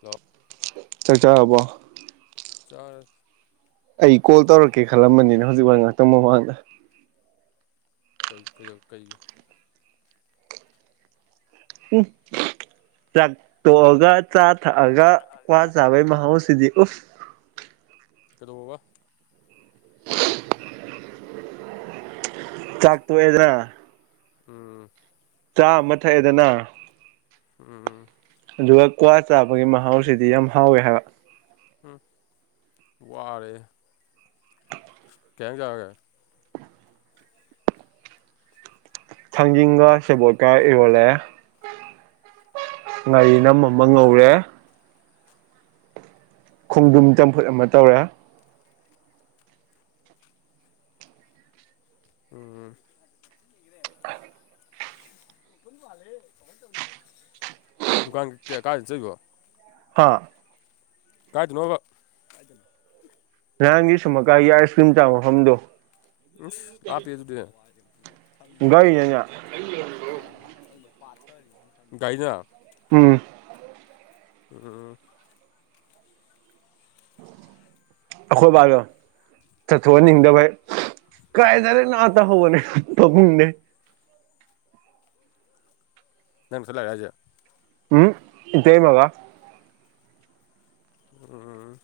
Hello ꯆꯥꯛ ꯆꯥꯔꯕꯣ ꯆꯥꯔꯦ ꯑꯩ ꯀꯣꯜ ꯇꯧꯔꯛꯀꯦ ꯈꯜꯂꯝꯕꯅꯤꯗ ꯍꯧꯖꯤꯛ ꯋꯥꯏ ꯉꯥꯛꯇꯪ ꯃꯃꯥꯡꯗ ꯀꯩ ꯀꯩꯗꯧ ꯀꯩꯒꯤ ꯆꯥꯛ ꯇꯣꯛꯑꯒ ꯆꯥ ꯊꯛꯑꯒ ꯀ꯭ꯋꯥ ꯆꯥꯕꯩ ꯃꯍꯥꯎꯁꯤꯗꯤ ꯎꯐ ꯀꯗꯧꯑꯣꯕ ꯆꯥꯛ ꯇꯣꯛꯑꯦꯗꯅ ꯎꯝ ꯆꯥ ꯑꯃꯥ ꯊꯛꯑꯦꯗꯅ ꯎꯝ ꯑꯗꯨꯒ ꯀ꯭ꯋꯥ ꯆꯥꯕꯒꯤ ꯃꯍꯥꯎꯁꯤꯗꯤ ꯌꯥꯝ ꯍꯥꯎꯋꯦ ꯍꯥꯏꯕ ꯎꯝ ꯋꯥꯔꯦ ꯀꯩ ꯍꯦꯟꯖꯡ ꯆꯔꯒꯦ ꯊꯥꯡꯖꯤꯡꯒ ꯁꯦꯕꯣꯠꯀ ꯏꯔꯣꯜꯂꯦ ꯉꯥꯔꯤ ꯅꯝ ꯑꯃ ꯉꯧꯔꯦ ꯈꯣꯡꯗꯔꯨ꯭ꯝ ꯆꯝꯐꯨꯠ ꯑꯃ ꯇꯧꯔꯦ ꯎꯝ [unintelligible] ꯗꯨꯀꯥꯟ ꯀꯦ ꯀꯥꯏ ꯆꯠꯂꯤꯕꯣ ꯍꯥꯥ ꯀꯥꯏꯗꯅꯣꯕꯥ ꯅꯍꯥꯟꯒꯤ ꯁꯨꯝꯃꯀꯥꯏꯒꯤ ꯑꯥꯏꯁ ꯀ꯭ꯔꯤꯝ ꯆꯥꯕ ꯃꯐꯝꯗꯣ ꯑꯁ ꯂꯞꯄꯦ ꯑꯗꯨꯗꯤ ꯒꯥꯔꯤꯅꯅꯦ [unintelligible] ꯒꯔꯤꯅꯥ ꯎꯝ ꯎꯝ ꯑꯈꯣꯏ ꯕꯥꯒꯤꯔꯣ ꯆꯠꯊꯣꯛꯍꯟꯅꯤꯡꯗꯕꯩ ꯀꯥꯏꯆꯠꯂꯤꯅꯣ ꯇꯧꯍꯧꯕꯅꯦ ꯐꯥꯃꯨꯡꯗꯩꯩ ꯅꯪꯁꯨ ꯂꯛꯏꯔꯣ ꯍꯥꯏꯖꯦ ꯎꯝ ꯏꯇꯩꯃꯒꯥ ꯎꯝ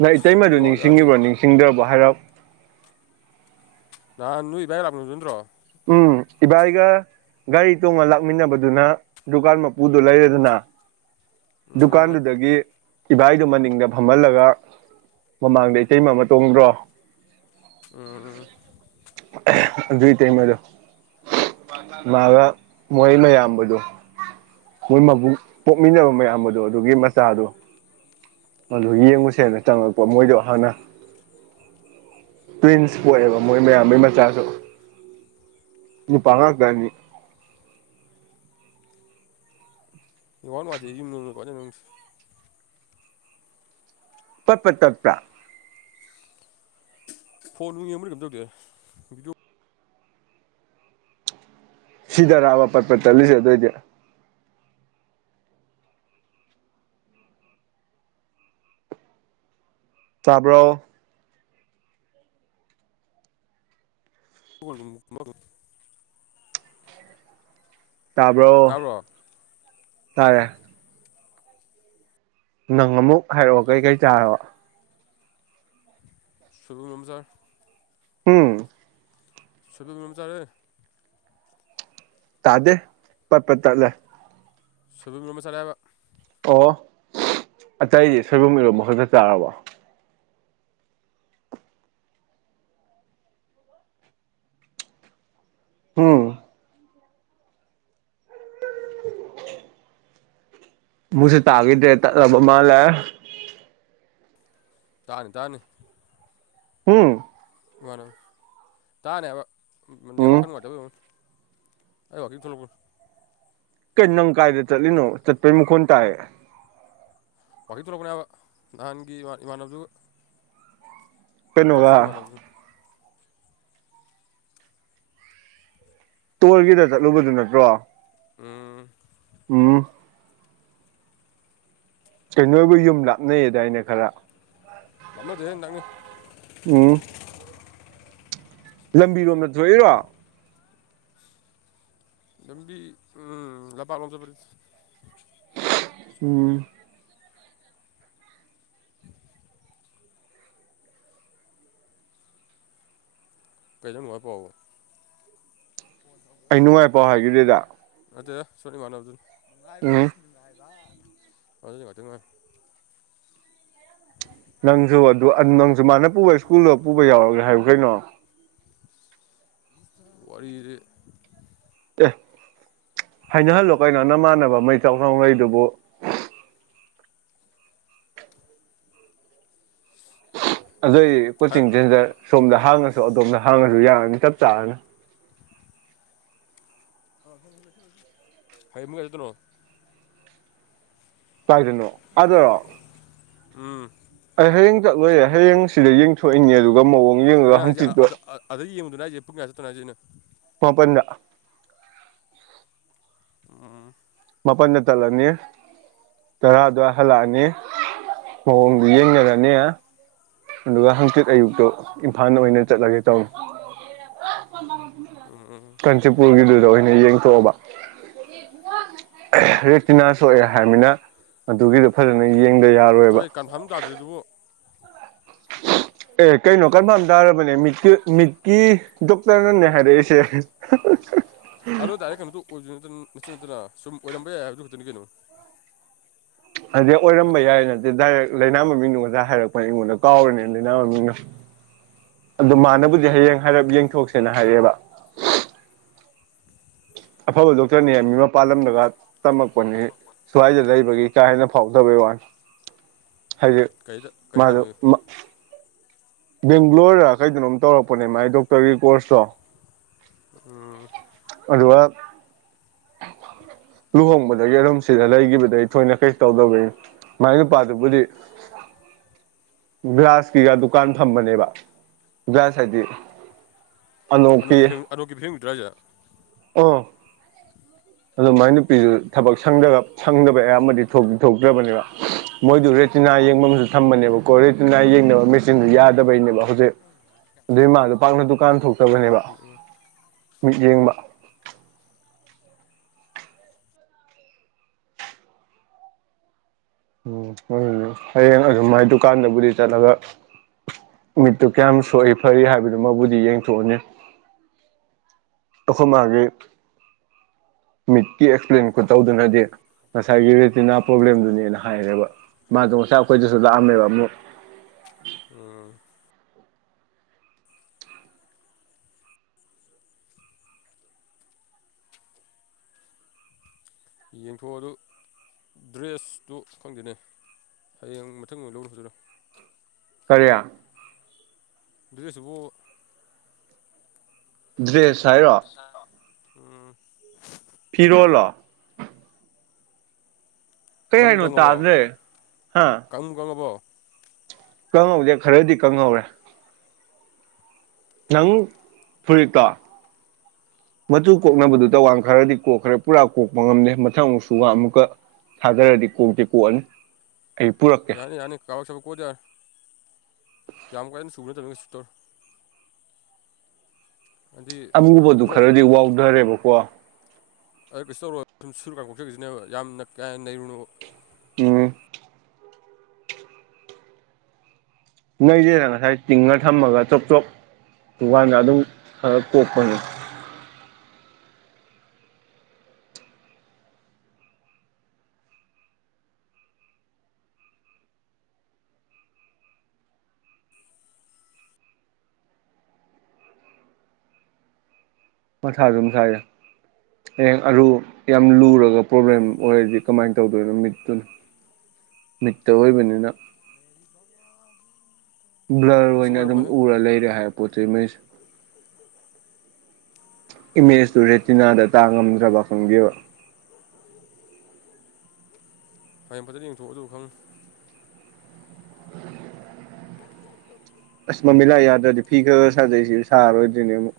ꯅꯪ ꯏꯇꯩꯃꯗꯨ ꯅꯦꯠꯋꯥꯛ ꯌꯥꯗꯦ ꯅꯤꯡꯁꯤꯡꯉꯤꯕ꯭ꯔꯣ ꯅꯤꯡꯁꯤꯡꯗ꯭ꯔꯥꯕꯣ ꯍꯥꯏꯔꯣꯛ ꯅꯍꯥꯟ ꯅꯣꯏ ꯏꯕꯥꯏ ꯂꯥꯛꯃꯤꯟꯅꯕꯥꯗꯣ ꯅꯠꯇ꯭ꯔꯣ ꯎꯝ ꯏꯕꯥꯏꯒ ꯒꯥꯔꯤ ꯇꯣꯡꯉ ꯂꯥꯛꯃꯤꯟꯅꯕꯗꯨꯅ ꯗꯨꯀꯥꯟ ꯃꯄꯨꯗꯣ ꯂꯩꯔꯦꯗꯅ ꯎꯝ ꯗꯨꯀꯥꯟꯗꯨꯗꯒꯤ ꯏꯕꯥꯏꯒ ꯃꯅꯤꯡꯗ ꯐꯝꯍꯜꯂꯒ ꯃꯃꯥꯡꯗ ꯏꯇꯩꯃ ꯑꯃ ꯇꯣꯡꯗ꯭ꯔꯣ ꯎꯝ ꯑꯗꯨꯏ ꯏꯇꯩꯃꯗꯣ ꯃꯥꯒ ꯃꯣꯏ ꯃꯌꯥꯝꯕꯗꯣ ꯃꯣꯏ ꯃꯕꯨꯡ ꯄꯣꯛꯃꯤꯟꯅꯕ ꯃꯌꯥꯝꯕꯗꯣ ꯑꯗꯨꯒꯤ ꯃꯆꯥꯗꯣ ꯑꯗꯨ ꯌꯦꯡꯉꯨꯁꯦꯅ ꯆꯪꯉꯛꯄ ꯃꯣꯏꯗꯣ ꯍꯥꯟꯅ ꯇ꯭ꯋꯤꯟꯁ ꯄꯣꯛꯑꯦꯕ ꯃꯣꯏ ꯃꯌꯥꯝꯕꯩ ꯃꯆꯥꯁꯨ ꯅꯨꯄꯥ ꯉꯥꯛꯇꯥ ꯑꯅꯤ ꯅꯦꯇꯋꯥꯔꯛ ꯅꯨꯡꯉꯥꯏꯇꯦ ꯌꯨꯝꯅꯤꯅ ꯀꯃꯥꯏ ꯇꯧꯔꯤꯅꯣ ꯈꯪꯗꯦ ꯄꯠ ꯄꯠ ꯇꯥꯠꯄ꯭ꯔꯥ ꯐꯣꯟ ꯅꯨꯡ ꯌꯦꯡ ꯃꯗꯤ ꯀꯦꯝ ꯇꯧꯗꯦ ꯕꯤꯗꯤꯑꯣ ꯁꯤꯗꯔꯥꯕ ꯄꯠꯄꯠ ꯆꯠꯂꯤꯁꯦ ꯑꯗꯨꯑꯣꯏꯗꯤ ꯇꯥꯕ꯭ꯔꯣ [inaudible] ꯇꯥꯕ꯭ꯔꯣ ꯇꯥꯔꯦ ꯅꯪ ꯑꯃꯨꯛ ꯍꯥꯏꯔꯛꯑꯣ ꯀꯩꯀꯩ ꯆꯥꯔꯕ [inaudible] ꯍꯝ ꯁꯣꯏꯕꯨꯝ ꯏꯔꯣꯝꯕ ꯆꯥꯔꯦ ꯇꯥꯗꯦ ꯄꯠ ꯄꯠ ꯇꯠꯂꯦ ꯁꯣꯏꯕꯨꯝ ꯏꯔꯣꯝꯕ ꯆꯥꯔꯦꯕ ꯑꯣ ꯑꯇꯩꯗꯤ ꯁꯣꯏꯕꯨꯝ ꯏꯔꯣꯝꯕ ꯈꯛꯇ ꯆꯥꯔꯕꯣ ꯎꯝ ꯃꯦ ꯇꯥꯒꯠ ꯃꯥꯂ [inaudible] ꯇꯥꯅꯤ ꯇꯥꯅꯤ ꯍꯝ ꯇꯥꯅꯦꯕ ꯅꯦꯠꯋꯥꯔꯛ ꯎꯝ ꯈꯔ ꯅꯨꯡꯉꯥꯏꯇꯕ ꯋꯥꯅꯦ ꯑꯩ ꯋꯥꯥꯛꯀꯤꯡ ꯊꯣꯛꯂꯛꯄ ꯀꯩ ꯅꯪ ꯀꯥꯏꯗ ꯆꯠꯂꯤꯅꯣ ꯆꯠꯄꯩ ꯃꯈꯣꯟ ꯇꯥꯏꯌꯦ ꯋꯥꯛꯀꯤꯡ ꯊꯣꯛꯂꯛꯄꯅꯦꯕ ꯅꯍꯥꯟꯒꯤ ꯏꯃꯥꯟꯅꯕꯗꯨꯒ ꯀꯩꯅꯣ ꯋꯥ ꯀꯛꯆꯤꯡ ꯏꯃꯥꯟꯅꯕꯗꯨ ꯇꯣꯜꯒꯤꯗ ꯆꯠꯂꯨꯕꯗꯨ ꯅꯠꯇ꯭ꯔꯣ ꯎꯝ ꯎꯝ ꯀꯩꯅꯣꯒꯤ ꯌꯨꯝ ꯂꯥꯞꯅꯩꯌꯦꯗꯥꯏꯅꯦ ꯈꯔ ꯂꯥꯞꯅꯗꯦꯍꯦ ꯅꯛꯅꯩ ꯎꯝ ꯂꯝꯕꯤꯔꯣꯝꯗ ꯊꯣꯛꯏꯔꯣ ꯂꯝꯕꯤ ꯑꯝ ꯂꯝꯄꯥꯛꯂꯣꯝ ꯆꯠꯄ ꯎꯝ ꯀꯩꯩꯅ ꯅꯨꯡꯉꯥꯏ ꯄꯥꯎ ꯑꯩ ꯅꯨꯡꯉꯥꯏ ꯄꯥꯎ ꯍꯥꯏꯈꯤꯗꯦꯗ ꯎꯝ [unintelligible] ꯅꯪꯁꯨ ꯑꯗꯨ ꯅꯪꯁꯨ ꯃꯥꯅ ꯄꯨꯕ ꯁ꯭ꯀꯨꯜꯗ ꯄꯨꯕ ꯌꯥꯎꯔꯒꯦ ꯍꯥꯏꯌꯨ ꯀꯩꯅꯣ ꯋꯥꯔꯤꯗꯤ ꯑꯦ ꯍꯥꯏꯅꯍꯜꯂꯣ ꯀꯩꯅꯣ ꯅꯃꯥꯟꯅꯕ ꯑꯃ ꯏꯆꯥꯎ ꯆꯥꯎꯅ ꯂꯩꯗꯨꯕꯨ ꯑꯗꯨꯏꯗꯤ ꯍ ꯀꯣꯆꯤꯡ ꯁꯦꯟꯇꯔ ꯁꯣꯝꯗ ꯍꯥꯡꯉꯁꯨ ꯑꯗꯣꯝꯗ ꯍꯥꯡꯉꯁꯨ ꯌꯥꯔꯅꯤ ꯆꯞ ꯆꯥꯔꯅꯤ ꯑ ꯍꯦ [inaudible] ꯍꯩꯃꯒ ꯆꯠꯇꯅꯣ [inaudible] ꯀꯥꯏꯗꯅꯣ ꯑꯗꯔꯣ ꯎꯝ ꯑꯩ ꯍꯌꯦꯡ ꯆꯠꯂꯣꯏꯦ ꯍꯌꯦꯡ ꯁꯤꯗ ꯌꯦꯡꯊꯣꯛꯏꯅꯦ ꯑꯗꯨꯒ ꯃꯑꯣꯡ ꯌꯦꯡꯉꯒ ꯑꯗꯨꯅ ꯍꯥꯏꯁꯦ ꯍꯪꯆꯤꯠꯇꯣ ꯑꯗꯩ ꯑꯗꯩ ꯌꯦꯡꯉꯕꯗꯨꯅꯦ ꯍꯥꯏꯁꯦ ꯄꯨꯡ ꯀꯌꯥ ꯆꯠꯇꯨꯏꯅꯣ ꯍꯥꯏꯁꯦ ꯑꯩꯅ ꯃꯥꯄꯟꯗ ꯎꯝ ꯃꯥꯄꯟꯗ ꯆꯠꯂꯅꯤ ꯇꯔꯥ ꯑꯗꯨꯋꯥꯏ ꯍꯜꯂꯛꯑꯅꯤ ꯃꯑꯣꯡꯗꯨ ꯌꯦꯡꯅꯔꯅꯤ ꯑꯗꯨꯒ ꯍꯪꯆꯤꯠ ꯑꯌꯨꯛꯇꯣ ꯏꯝꯐꯥꯜꯗ ꯑꯣꯏꯅ ꯆꯠꯂꯒꯦ ꯇꯧꯅꯤ ꯎꯝ ꯎꯝ ꯀꯥꯟꯆꯤꯄꯨꯔꯒꯤꯗꯨꯗ ꯑꯣꯏꯅ ꯌꯦꯡꯊꯣꯛꯑꯕ ꯑ ꯔꯦꯇꯤꯅꯥ ꯁꯣꯛꯑꯦ ꯍꯥꯏꯔꯕꯅꯤꯅ ꯑꯗꯨꯒꯤꯗꯣ ꯐꯖꯅ ꯌꯦꯡꯗ ꯌꯥꯔꯣꯏꯕ ꯑꯩ ꯀꯟꯐꯥꯔꯝ ꯇꯥꯗ꯭ꯔꯤꯗꯨꯕꯨ ꯑꯦ ꯀꯩꯅꯣ ꯀꯟꯐꯥꯔꯝ ꯇꯥꯔꯕꯅꯦ ꯃꯤꯠꯀꯤ ꯃꯤꯠꯀꯤ ꯗꯣꯛꯇꯔꯅꯅꯦ ꯍꯥꯏꯔꯛꯏꯁꯦ [inaudible] ꯑꯗꯣ ꯗꯥꯏꯔꯦꯛ ꯀꯩꯅꯣꯇꯨ ꯑꯣꯏꯁꯨ ꯅꯠ ꯅꯠꯁꯨ ꯅꯠꯇꯅ ꯁꯨꯝ ꯑꯣꯏꯔꯝꯕ ꯌꯥꯏ ꯍꯥꯏꯕꯗꯨ ꯈꯛꯇꯅꯤ ꯀꯩꯅꯣ ꯍꯥꯏꯗꯤ ꯑꯣꯏꯔꯝꯕ ꯌꯥꯏ ꯅꯠꯇꯦ ꯗꯥꯏꯔꯦꯛ ꯂꯩꯅꯥ ꯃꯃꯤꯡꯅꯣ ꯉꯁꯥꯏ ꯍꯥꯏꯔꯛꯄꯅ ꯑꯩꯉꯣꯟꯗ ꯀꯥꯎꯔꯅꯤꯅ ꯂꯩꯅꯥ ꯃꯃꯤꯡꯅꯣ ꯑꯗꯣ ꯃꯥꯅꯕꯨꯗꯤ ꯍꯌꯦꯡ ꯍꯥꯏꯔꯞ ꯌꯦꯡꯊꯣꯛꯁꯦꯅ ꯍꯥꯏꯔꯛꯑꯦꯕ ꯑꯐꯕ ꯗꯣꯛꯇꯔꯅꯤ ꯃꯤ ꯃꯄꯥꯥꯟꯂꯝꯗꯒ ꯇꯝꯃꯛꯄꯅꯤ ꯁ꯭ꯋꯥꯏꯗ ꯂꯩꯕꯒꯤ ꯀꯥ ꯍꯦꯟꯅ ꯐꯥꯎꯗꯕꯩ ꯋꯥꯅꯤ ꯍꯥꯏꯗꯤ ꯀꯩꯗ ꯀꯩꯗ ꯃꯥꯗꯨ ꯇꯝꯃꯛꯏ ꯃ ꯕꯦꯡꯒ꯭ꯂꯣꯔꯔꯥ ꯀꯩꯗꯅꯣꯝ ꯇꯧꯔꯛꯄꯅꯦ ꯃꯥꯒꯤ ꯗꯣꯛꯇꯔꯒꯤ ꯀꯣꯔꯁꯇꯣ ꯎꯝ꯫ ꯑꯗꯨꯒ [inaudible] ꯂꯨꯍꯣꯡꯕꯗꯒꯤ ꯑꯗꯨꯝ ꯁꯤꯗ ꯂꯩꯒꯤꯈꯤꯕꯗꯒꯤ ꯊꯣꯏꯅ ꯀꯩ ꯇꯧꯗꯕꯒꯤ꯫ ꯃꯥꯏ ꯅꯨꯄꯥꯗꯨꯕꯨꯗꯤ ꯒ꯭ꯔꯥꯁꯀꯤꯒ ꯗꯨꯀꯥꯟ ꯐꯝꯕꯅꯦꯕ ꯒ꯭ꯔꯥꯁ ꯍꯥꯏꯗꯤ ꯑꯅꯣꯛꯀꯤ ꯐ꯭ꯔꯦꯝ ꯑꯅꯣꯛꯀꯤ ꯐ꯭ꯔꯦꯝꯒꯤꯗꯨꯔꯣ ꯍꯥꯏꯁꯦ ꯑꫭ [inaudible] ꯑꯗꯨ ꯃꯥꯏ ꯅꯨꯄꯤꯁꯨ ꯊꯕꯛ ꯁꯪꯗꯕ ꯁꯪꯗꯕꯩ ꯑꯌꯥꯝꯕꯗꯤ ꯊꯣꯛꯇꯤ ꯊꯣꯛꯇ꯭ꯔꯕꯅꯦꯕ ꯃꯣꯏꯗꯨ ꯔꯦꯇꯤꯅꯥ ꯌꯦꯡꯅꯕꯝꯁꯨ ꯊꯝꯕꯅꯦꯕꯀꯣ ꯔꯦꯇꯤꯅꯥ ꯌꯦꯡꯅꯕ ꯃꯦꯆꯤꯟꯗꯨ ꯌꯥꯗꯕꯩꯅꯦꯕ ꯍꯧꯖꯤꯛ ꯑꯗꯨꯏ ꯃꯥꯗꯣ ꯄꯥꯛꯅ ꯗꯨꯀꯥꯟ ꯊꯣꯛꯇꯕꯅꯦꯕ ꯎꯝ ꯃꯤꯠꯌꯦꯡꯕ ꯎꯝ ꯍꯣꯏ [unintelligible] ꯍꯌꯦꯡ ꯑꯗꯨꯃꯥꯏ ꯗꯨꯀꯥꯟꯗꯕꯨꯗꯤ ꯆꯠꯂꯒ ꯃꯤꯠꯇꯨ ꯀꯌꯥꯝ ꯁꯣꯛꯏ ꯐꯔꯤ ꯍꯥꯏꯕꯗꯨ ꯃꯕꯨꯗꯤ ꯌꯦꯡꯊꯣꯛꯑꯅꯤ ꯑꯩꯈꯣꯏ ꯃꯥꯒꯤ ꯃꯤꯠꯀꯤ ꯑꯦꯛꯁꯄ꯭ꯂꯦꯟ ꯈꯨꯇꯧꯗꯨꯅꯗꯤ꯫ ꯉꯁꯥꯏꯒꯤ ꯔꯦꯇꯤꯅꯥ ꯄ꯭ꯔꯣꯕ꯭ꯂꯦꯝꯗꯨꯅꯦꯅ ꯍꯥꯏꯔꯦꯕ ꯃꯥꯗꯣ ꯉꯁꯥꯏ ꯑꯩꯈꯣꯏꯗꯁꯨ ꯂꯥꯛꯑꯝꯃꯦꯕ ꯑꯃꯨꯛ ꯎꯝ꯫ ꯌꯦꯡꯊꯣꯛꯑꫭ ꯑꯗꯨ ꯗ꯭ꯔꯦꯁꯇꯨ ꯈꯪꯗꯦꯅꯦ ꯍꯌꯦꯡ ꯃꯊꯪ ꯑꯣꯏꯅ ꯂꯧꯕꯅ ꯐꯗꯣꯏꯔꯥ ꯀꯔꯤ ꯗ꯭ꯔꯦꯁꯇꯨꯕꯨ ꯗ꯭ꯔꯦꯁ ꯍꯥꯏꯔꯣ [unintelligible] ꯎꯝ꯫ ꯐꯤꯔꯣꯜꯂꯣ ꯀꯩ ꯀꯪꯕꯨ ꯍꯥꯏꯅꯣ ꯀꯪꯉꯕꯣ ꯇꯥꯗ꯭ꯔꯦ ꯍꯥ ꯀꯪꯕꯨ ꯀꯪꯉꯕꯣ ꯀꯪꯍꯧꯗꯦ ꯈꯔꯗꯤ ꯀꯪꯍꯧꯔꯦ ꯅꯪ ꯐꯨꯔꯤꯠꯇꯣ ꯃꯆꯨ ꯀꯣꯛꯅꯕꯗꯨꯇ ꯋꯥꯟ ꯈꯔꯗꯤ ꯀꯣꯛꯈ꯭ꯔꯦ ꯄꯨꯔꯥ ꯀꯣꯛꯄ ꯉꯝꯗꯦ ꯃꯊꯪ ꯑꯃꯨꯛꯁꯨꯒ ꯑꯃꯨꯛꯀ ꯊꯥꯗꯔꯗꯤ ꯀꯣꯛꯇꯤ ꯀꯣꯛꯑꯅꯤ ꯑꯩ ꯄꯨꯔꯛꯀꯦ ꯌꯥꯅꯤ ꯌꯥꯅꯤ ꯀꯥꯕꯛ ꯁꯥꯕꯛ ꯀꯣꯛꯑꯗꯤ ꯌꯥꯔꯦ ꯌꯥꯝ ꯀꯥꯏꯅ ꯆꯨꯕ ꯅꯠꯇꯝꯃꯤꯅ ꯀꯩꯁꯨ ꯇꯧꯔꯣꯏ꯫ ꯑꯗꯤ ꯑꯃꯨꯕꯗꯨ ꯗ꯭ꯔꯣꯞ ꯈꯔꯗꯤ ꯋꯥꯎꯊ꯭ꯔꯦꯕꯀꯣ꯫ ꯑꯗꯨ ꯀꯩꯁꯨꯨꯨ ꯇꯧꯔꯣꯏꯕ ꯁꯨꯝ ꯁꯨꯔ ꯀꯥꯟ ꯀꯣꯛꯆꯈꯤꯁꯤꯅꯦꯕ ꯌꯥꯝꯅ ꯀꯥꯍꯦꯟꯅ ꯅꯩꯔꯨꯅꯣꯕ ꯎꯝ ꯅꯩꯗꯦꯗ ꯉꯁꯥꯏ ꯇꯤꯡꯉ ꯊꯝꯃꯒ ꯆꯣꯞ ꯆꯣꯞ ꯁꯨꯀꯥꯟꯗ ꯑꯗꯨꯝ ꯈꯔ ꯄꯣꯛꯄꯅꯤ ꯃꯊꯥꯗꯨꯝ ꯁꯥꯏꯗ ꯍꯌꯦꯡ ꯑꯔꯨ ꯌꯥꯝ ꯂꯨꯔꯒ ꯄ꯭ꯔꯣꯕ꯭ꯂꯦꯝ ꯑꯣꯏꯔꯗꯤ ꯀꯃꯥꯏꯅ ꯇꯧꯗꯣꯏꯅꯣ ꯃꯤꯠꯇꯨꯅ ꯃꯤꯠꯇ ꯑꯣꯏꯕꯅꯤꯅ [unintelligible] ꯕ꯭ꯂꯔ ꯀꯩꯁꯨ ꯑꯣꯏꯅ ꯑꯗꯨꯝ ꯑꯣꯏꯔꯝꯃꯣꯏꯍꯦ ꯎꯔ ꯂꯩꯔꯦ ꯍꯥꯏꯕ ꯄꯣꯠ ꯆꯩꯩ ꯃꯩꯁꯨ ꯏꯃꯦꯖꯇꯨ ꯔꯦꯇꯤꯅꯥꯗ ꯇꯥꯉꯝꯗ꯭ꯔꯕ ꯈꯪꯗꯦꯕ ꯍꯌꯦꯡ ꯐꯖꯅ ꯌꯦꯡꯊꯣꯛꯑ ꯑꯗꯨꯕꯨ ꯈꯪ ꯑꯁ ꯃꯃꯤꯠ ꯂꯥ ꯌꯥꯗ꯭ꯔꯗꯤ ꯐꯤ ꯈꯔ ꯁꯥꯖꯩꯁꯤ ꯁꯥꯔꯣꯏꯗꯣꯏꯅꯦ ꯑꯃꯨꯛ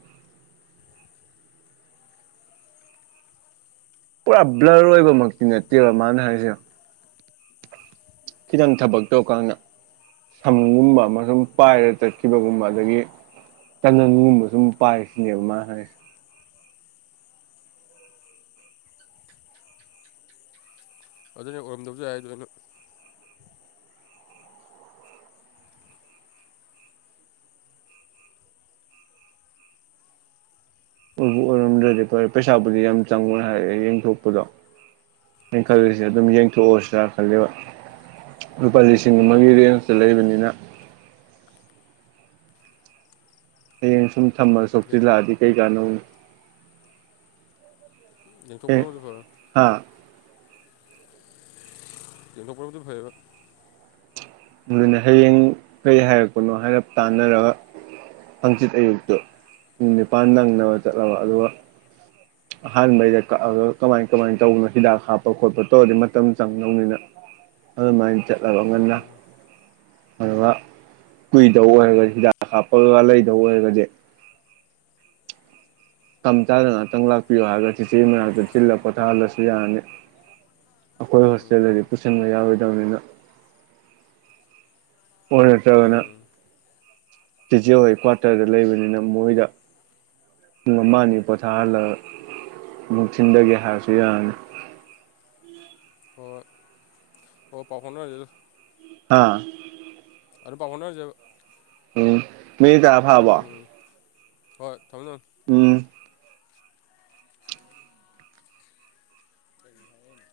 ꯄꯨꯔꯥ ꯕ꯭ꯂꯔ ꯑꯣꯏꯕꯃꯛꯇꯤ ꯅꯠꯇꯦꯕ ꯃꯥꯅ ꯍꯥꯏꯔꯤꯁꯦ ꯈꯤꯇꯪ ꯊꯕꯛ ꯇꯧꯀꯥꯟꯅ ꯁꯝꯒꯨꯝꯕ ꯑꯃ ꯁꯨꯝ ꯄꯥꯏꯔ ꯆꯠꯈꯤꯕꯒꯨꯝꯕ ꯑꯗꯒꯤ ꯇꯅꯟꯒꯨꯝꯕ ꯁꯨꯝ ꯄꯥꯏꯔꯤꯁꯤꯅꯦꯕ ꯃꯥ ꯍꯥꯏꯁꯦ ꯑꯗꯨꯅ ꯑꯣꯏꯔꯝꯗꯕꯁꯨ ꯌꯥꯏ ꯑꯗꯨꯗ ꯑꯗꯨꯕꯨ ꯑꯣꯏꯔꯝꯗ꯭ꯔꯗꯤ ꯐꯔꯦ ꯄꯩꯁꯥꯕꯨꯗꯤ ꯌꯥꯝ ꯆꯪꯉꯨ ꯍꯥꯏꯔꯦ ꯌꯦꯡꯊꯣꯛꯄꯗꯣ ꯑꯩꯅ ꯈꯜꯂꯤꯁꯦ ꯑꯗꯨꯝ ꯌꯦꯡꯊꯣꯛꯎꯁꯤꯔꯥ ꯈꯜꯂꯦꯕ ꯂꯨꯄꯥ ꯂꯤꯁꯤꯡ ꯑꯃꯒꯤ ꯎꯝ ꯔꯦꯟꯖꯇ ꯂꯩꯕꯅꯤꯅ ꯍꯌꯦꯡ ꯁꯨꯝ ꯊꯝꯃꯒ ꯌꯦꯡ ꯁꯣꯛꯆꯤꯜꯂꯛꯑꯗꯤ ꯀꯩ ꯀꯥꯅꯣ ꯌꯦꯡꯊꯣꯛꯄꯅꯕꯨꯗꯤ ꯐꯕꯅꯦ ꯍꯥꯥ ꯌꯦꯡꯊꯣꯛꯄꯅꯕꯨꯗꯤ ꯐꯩꯌꯦꯕ ꯑꯗꯨꯅꯦ ꯍꯌꯦꯡ ꯀꯔꯤ ꯍꯥꯏꯔꯛꯄꯅꯣ ꯍꯥꯏꯔꯞ ꯇꯥꯟꯅꯔꯒ ꯍꯪꯆꯤꯠ ꯑꯌꯨꯛꯇꯨ ꯄꯨꯡ ꯅꯤꯄꯥꯟ ꯅꯪꯅꯕ ꯆꯠꯂꯕ ꯑꯗꯨꯒ ꯑꯍꯥꯟꯕꯩꯗ ꯀꯛꯑꯒ ꯀꯃꯥꯏ ꯀꯃꯥꯏꯅ ꯇꯧꯕꯅꯣ ꯍꯤꯗꯥꯛ ꯍꯥꯞꯄ ꯈꯣꯠꯄ ꯇꯧꯔꯗꯤ ꯃꯇꯝ ꯆꯪꯗꯧꯅꯤꯅ ꯑꯗꯨꯃꯥꯏꯅ ꯆꯠꯂꯕ ꯉꯟꯅ ꯎꯝ ꯑꯗꯨꯒ ꯀꯨꯏꯗꯧ ꯑꯣꯏꯔꯒ ꯍꯤꯗꯥꯛ ꯍꯥꯥꯞꯄꯒꯒ ꯂꯩꯗꯧ ꯑꯣꯏꯔꯒꯗꯤ ꯃꯇꯝ ꯆꯥꯗꯅ ꯉꯥꯛꯇꯪ ꯂꯥꯛꯄꯤꯌꯣ ꯍꯥꯏꯔꯒ ꯆꯤꯆꯦ ꯃꯅꯥꯛꯇ ꯊꯤꯜꯂꯒ ꯄꯣꯊꯥꯍꯜꯂꯁꯨ ꯌꯥꯔꯅꯤ ꯑꯩꯈꯣꯏ ꯎꯝ ꯎꯝ ꯍꯣꯁꯇꯦꯜꯗꯗꯤ ꯄꯨꯁꯤꯟꯕ ꯌꯥꯔꯣꯏꯗꯕꯅꯤꯅ ꯑꯣꯔ ꯅꯠꯇ꯭ꯔꯒꯅ ꯎꯝ ꯆꯤꯆꯦ ꯍꯣꯏ ꯀ꯭ꯋꯥꯇꯔꯗ ꯂꯩꯕꯅꯤꯅ ꯃꯣꯏꯗ ꯄꯨꯡ ꯑꯃꯅꯤ ꯄꯣꯊꯥꯍꯜꯂꯒ ꯑꯃꯨꯛ ꯊꯤꯟꯗꯒꯦ ꯍꯥꯏꯔꯁꯨ ꯌꯥꯔꯅꯤ ꯑꯣ ꯄꯥꯎ ꯐꯥꯎꯅꯔꯁꯦ ꯑꯗꯨ ꯍꯥꯥ ꯑꯗꯨ ꯄꯥꯎ ꯐꯥꯎꯅꯔꯥꯁꯦꯕ ꯎꯝ ꯃꯦꯗꯥꯝ ꯎꯝ ꯍꯣꯏ ꯊꯝꯃ ꯃꯦ ꯊꯝ ꯎꯝ [unintelligible]